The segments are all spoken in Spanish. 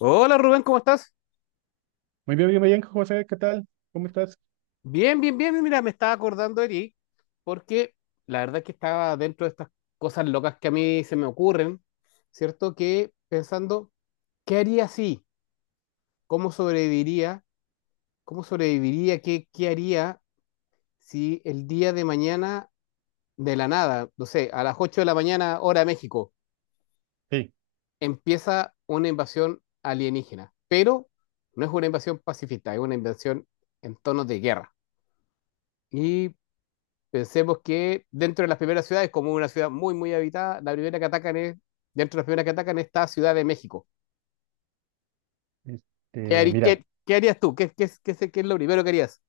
Hola Rubén, ¿cómo estás? Muy bien, José, ¿qué tal? ¿Cómo estás? Bien, bien, bien. Mira, me estaba acordando de ti porque la verdad es que estaba dentro de estas cosas locas que a mí se me ocurren, ¿cierto? Que pensando, ¿qué haría si? ¿Cómo sobreviviría? ¿Cómo sobreviviría? ¿Qué haría si el día de mañana, de la nada, no sé, a las 8 de la mañana, hora México, Sí, empieza una invasión alienígena? Pero no es una invasión pacifista, es una invasión en tonos de guerra. Y Pensemos que dentro de las primeras ciudades, como una ciudad muy, muy habitada, la primera que atacan es, dentro de las primeras que atacan está Ciudad de México. ¿Qué, este, mira, qué harías tú? ¿Qué es lo primero que harías?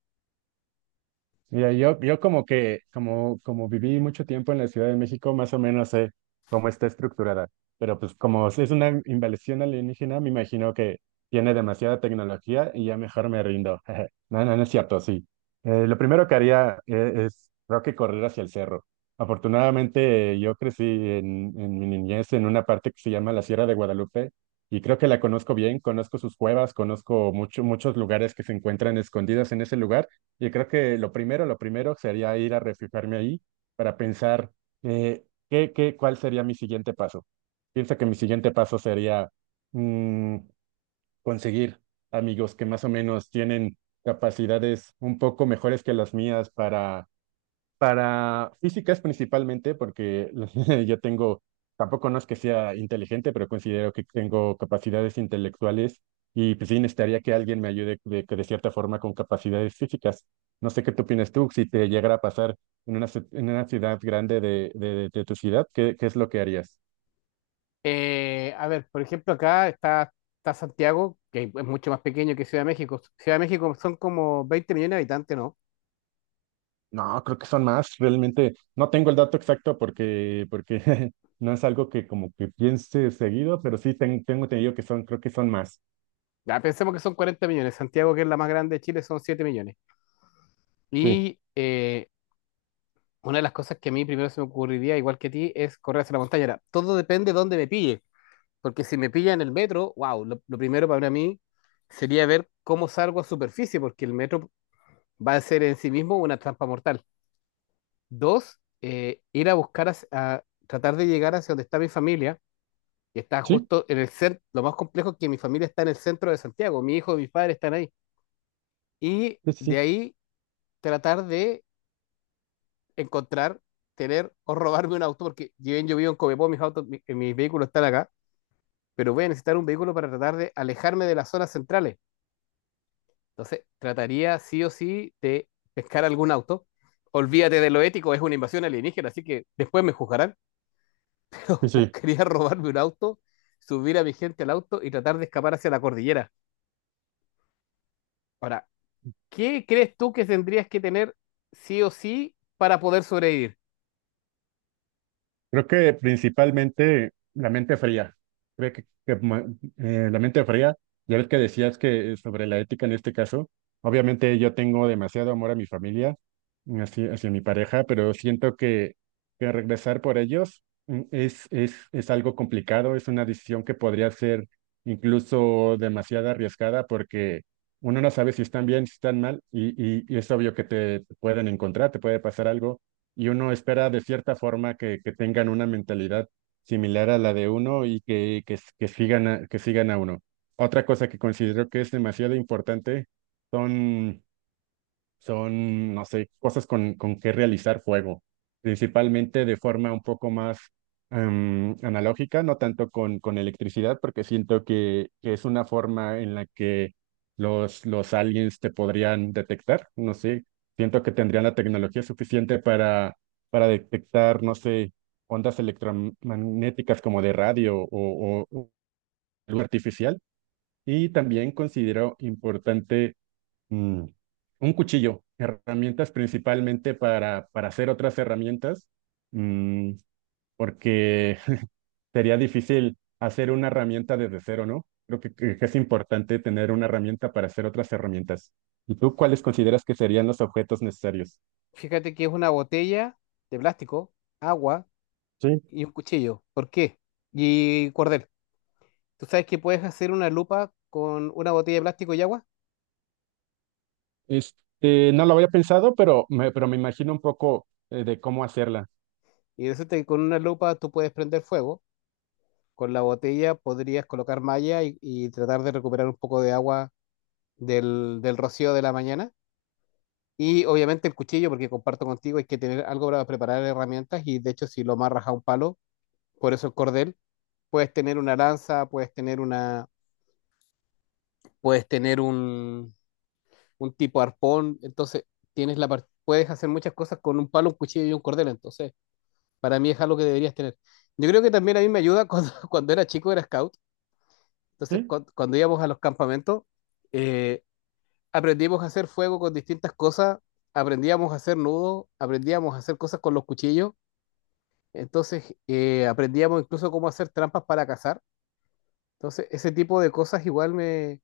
Mira, yo como que, como viví mucho tiempo en la Ciudad de México, más o menos sé cómo está estructurada. Pero pues como es una invasión alienígena, me imagino que tiene demasiada tecnología y ya mejor me rindo. No, no, no es cierto, sí. Lo primero que haría es, creo que correr hacia el cerro. Afortunadamente, yo crecí en mi niñez en una parte que se llama la Sierra de Guadalupe y creo que la conozco bien, conozco sus cuevas, conozco mucho, muchos lugares que se encuentran escondidos en ese lugar. Yo creo que lo primero sería ir a refugiarme ahí para pensar qué, qué, cuál sería mi siguiente paso. Pienso que mi siguiente paso sería mm, conseguir amigos que más o menos tienen capacidades un poco mejores que las mías para físicas principalmente, porque yo tengo, tampoco no es que sea inteligente, pero considero que tengo capacidades intelectuales y pues sí necesitaría que alguien me ayude de, que de cierta forma con capacidades físicas. No sé qué tú opinas tú, si te llegara a pasar en una, ci- en una ciudad grande de tu ciudad, ¿qué, qué es lo que harías? A ver, por ejemplo, acá está, está Santiago, que es mucho más pequeño que Ciudad de México. Ciudad de México son como 20 millones de habitantes, ¿no? No, creo que son más, realmente no tengo el dato exacto porque no es algo que como que piense seguido, pero sí ten- tengo entendido que son, creo que son más. Ya, pensemos que son 40 millones. Santiago, que es la más grande de Chile, son 7 millones. Sí. Y eh, una de las cosas que a mí primero se me ocurriría, igual que a ti, es correr hacia la montaña. Ahora, todo depende de dónde me pille. Porque si me pilla en el metro, wow, lo primero para mí sería ver cómo salgo a superficie, porque el metro va a ser en sí mismo una trampa mortal. Dos, ir a buscar, tratar de llegar hacia donde está mi familia, que está Sí, justo en el centro, lo más complejo es que mi familia está en el centro de Santiago, mi hijo y mis padres están ahí. Y sí, sí. de ahí tratar de encontrar, tener o robarme un auto, porque yo vivo en Copiapó, mis autos, mis vehículos están acá, pero voy a necesitar un vehículo para tratar de alejarme de las zonas centrales. Entonces, trataría sí o sí de pescar algún auto. Olvídate de lo ético, es una invasión alienígena, así que después me juzgarán. Sí, sí. Buscaría robarme un auto, subir a mi gente al auto y tratar de escapar hacia la cordillera. Ahora, ¿qué crees tú que tendrías que tener sí o sí para poder sobrevivir? Creo que principalmente la mente fría. Creo que, ma- la mente fría, ya ves que decías que sobre la ética en este caso, obviamente yo tengo demasiado amor a mi familia, hacia, hacia mi pareja, pero siento que regresar por ellos es algo complicado, es una decisión que podría ser incluso demasiado arriesgada porque uno no sabe si están bien, si están mal, y es obvio que te pueden encontrar, te puede pasar algo y uno espera de cierta forma que tengan una mentalidad similar a la de uno y que, s- que sigan a uno. Otra cosa que considero que es demasiado importante son son, no sé, cosas con que realizar fuego, principalmente de forma un poco más analógica, no tanto con electricidad, porque siento que es una forma en la que los aliens te podrían detectar, no sé, siento que tendrían la tecnología suficiente para detectar, no sé, ondas electromagnéticas como de radio o algo artificial. Y también considero importante mm, un cuchillo, herramientas principalmente para hacer otras herramientas, mm, porque sería difícil hacer una herramienta desde cero, ¿no? Creo que es importante tener una herramienta para hacer otras herramientas. ¿Y tú cuáles consideras que serían los objetos necesarios? Fíjate que es una botella de plástico, agua Sí. y un cuchillo. ¿Por qué? Y cordel. Tú sabes que puedes hacer una lupa con una botella de plástico y agua, Este, no lo había pensado, pero me imagino un poco de cómo hacerla. y resulta que con una lupa tú puedes prender fuego. Con la botella podrías colocar malla y tratar de recuperar un poco de agua del rocío de la mañana. Y obviamente el cuchillo, porque comparto contigo, hay que tener algo para preparar herramientas y de hecho si lo amarras a un palo, por eso el cordel, puedes tener una lanza, puedes tener una, puedes tener un tipo arpón, entonces puedes hacer muchas cosas con un palo, un cuchillo y un cordel, entonces para mí es algo que deberías tener. Yo creo que también a mí me ayuda cuando, cuando era chico, era scout, entonces ¿Sí? Cuando íbamos a los campamentos, eh, aprendimos a hacer fuego con distintas cosas, aprendíamos a hacer nudos, aprendíamos a hacer cosas con los cuchillos, entonces aprendíamos incluso cómo hacer trampas para cazar. Entonces, ese tipo de cosas igual me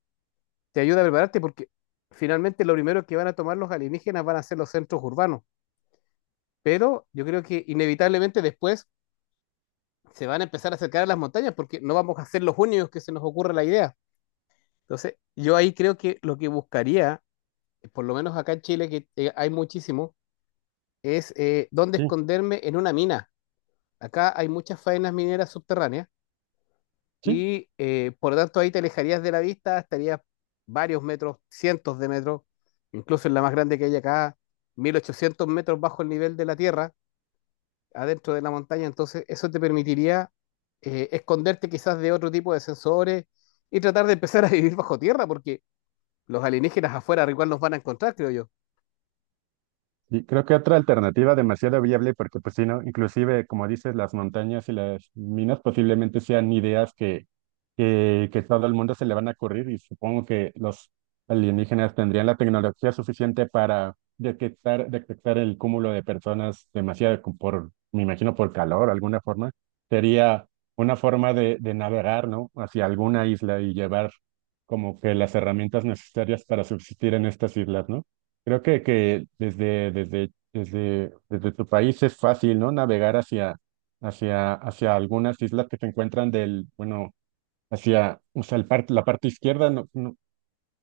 te ayuda a prepararte porque finalmente lo primero que van a tomar los alienígenas van a ser los centros urbanos, pero yo creo que inevitablemente después se van a empezar a acercar a las montañas porque no vamos a ser los únicos que se nos ocurra la idea. Entonces, yo ahí creo que lo que buscaría, por lo menos acá en Chile, que hay muchísimo, es dónde Sí, esconderme en una mina. Acá hay muchas faenas mineras subterráneas sí. y por lo tanto ahí te alejarías de la vista, estarías varios metros, cientos de metros, incluso en la más grande que hay acá, 1800 metros bajo el nivel de la tierra, adentro de la montaña. Entonces eso te permitiría esconderte quizás de otro tipo de sensores y tratar de empezar a vivir bajo tierra, porque los alienígenas afuera igual nos van a encontrar, creo yo. Y creo que otra alternativa demasiado viable, porque pues si no, inclusive, como dices, las montañas y las minas posiblemente sean ideas que todo el mundo se le van a ocurrir y supongo que los alienígenas tendrían la tecnología suficiente para detectar, detectar el cúmulo de personas demasiado co- por, me imagino, por calor, alguna forma. Sería una forma de navegar, ¿no? Hacia alguna isla y llevar como que las herramientas necesarias para subsistir en estas islas, ¿no? Creo que desde tu país es fácil, ¿no? Navegar hacia, hacia, hacia algunas islas que se encuentran del, bueno, hacia, o sea, el par- la parte izquierda, no, no,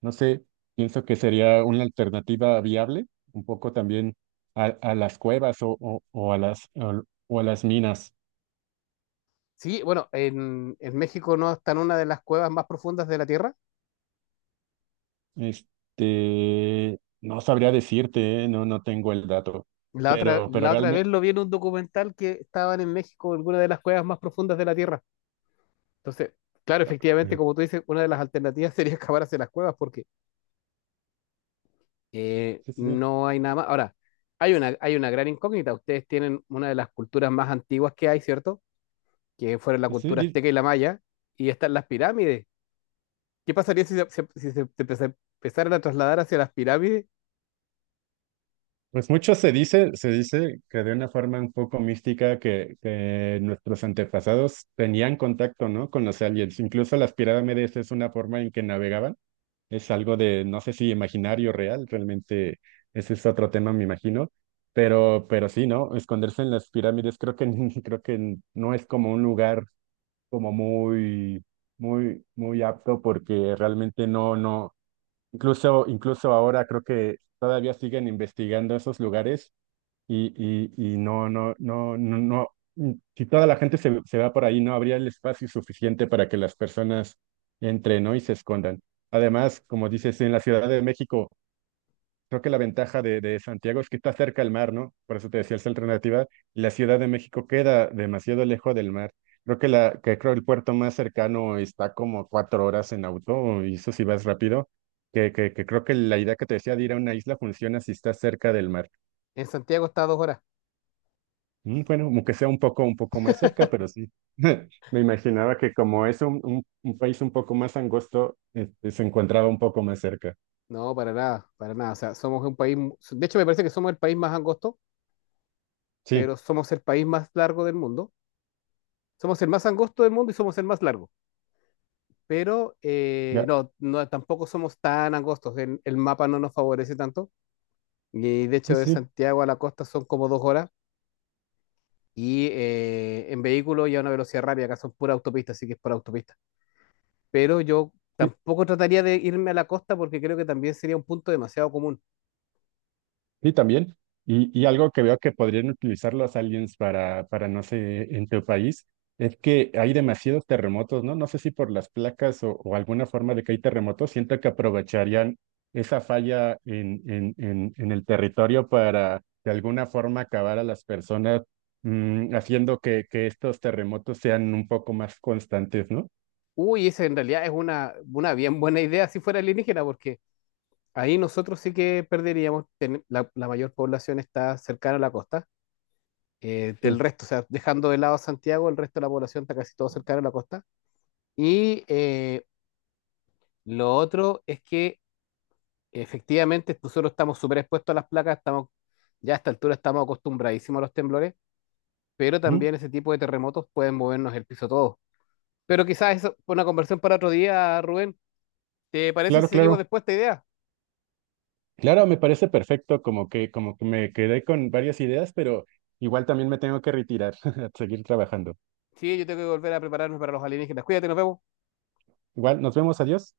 no sé, pienso que sería una alternativa viable, un poco también a las cuevas o a las minas. Sí, bueno, en México no está en una de las cuevas más profundas de la Tierra. Este, no sabría decirte, ¿eh? No, no tengo el dato, La otra, pero la otra vez realmente, lo vi en un documental que estaban en México, en alguna de las cuevas más profundas de la Tierra. Entonces, claro, efectivamente, como tú dices, una de las alternativas sería excavar hacia las cuevas porque sí, sí, no hay nada más. Ahora, hay una gran incógnita. Ustedes tienen una de las culturas más antiguas que hay, ¿cierto? Que fueron la sí, cultura sí. azteca y la maya, y están las pirámides. ¿Qué pasaría si empezaran a trasladar hacia las pirámides? Pues mucho se dice que de una forma un poco mística que nuestros antepasados tenían contacto, ¿no? Con los aliens. Incluso las pirámides es una forma en que navegaban. Es algo de, no sé si imaginario real, realmente ese es otro tema, me imagino. Pero sí, ¿no? Esconderse en las pirámides creo que, creo que no es como un lugar como muy, muy, muy apto porque realmente no, no. Incluso, incluso ahora creo que todavía siguen investigando esos lugares y, y no, no, no, no, no, si toda la gente se, se va por ahí, no habría el espacio suficiente para que las personas entren, ¿no? y se escondan. Además, como dices, en la Ciudad de México, creo que la ventaja de Santiago es que está cerca al mar, ¿no? Por eso te decía esa alternativa, y la Ciudad de México queda demasiado lejos del mar. Creo que, la, que creo el puerto más cercano está como 4 horas en auto, y eso si vas rápido, que creo que la idea que te decía de ir a una isla funciona si estás cerca del mar. En Santiago está a 2 horas. Mm, bueno, aunque sea un poco más cerca, pero sí. Me imaginaba que como es un país un poco más angosto, este, se encontraba un poco más cerca. No, para nada, para nada. O sea, somos un país, de hecho me parece que somos el país más angosto, Sí, pero somos el país más largo del mundo. Somos el más angosto del mundo y somos el más largo. Pero ya, tampoco somos tan angostos. El mapa no nos favorece tanto. Y de sí, hecho, de sí. Santiago a la costa son como 2 horas. Y en vehículo y a una velocidad rápida, acá son pura autopista, así que es por autopista. Pero yo Sí. tampoco trataría de irme a la costa porque creo que también sería un punto demasiado común. Sí, también. Y algo que veo que podrían utilizar los aliens para, no sé, en tu país, es que hay demasiados terremotos, ¿no? No sé si por las placas o alguna forma de que hay terremotos, siento que aprovecharían esa falla en el territorio para de alguna forma acabar a las personas, haciendo que estos terremotos sean un poco más constantes, ¿no? Uy, esa en realidad es una bien buena idea si fuera alienígena, porque ahí nosotros sí que perderíamos, la mayor población está cercana a la costa, Sí. del resto, o sea, dejando de lado Santiago, el resto de la población está casi todo cercano a la costa. Y lo otro es que efectivamente nosotros estamos súper expuestos a las placas, estamos, ya a esta altura estamos acostumbradísimos a los temblores, pero Ujú. también ese tipo de terremotos pueden movernos el piso todo. Pero quizás eso fue una conversación para otro día, Rubén. ¿Te parece si Claro, seguimos claro. después esta idea? Claro, me parece perfecto, como que me quedé con varias ideas, pero igual también me tengo que retirar a seguir trabajando. Sí, yo tengo que volver a prepararme para los alienígenas. Cuídate, nos vemos. Igual, nos vemos, adiós.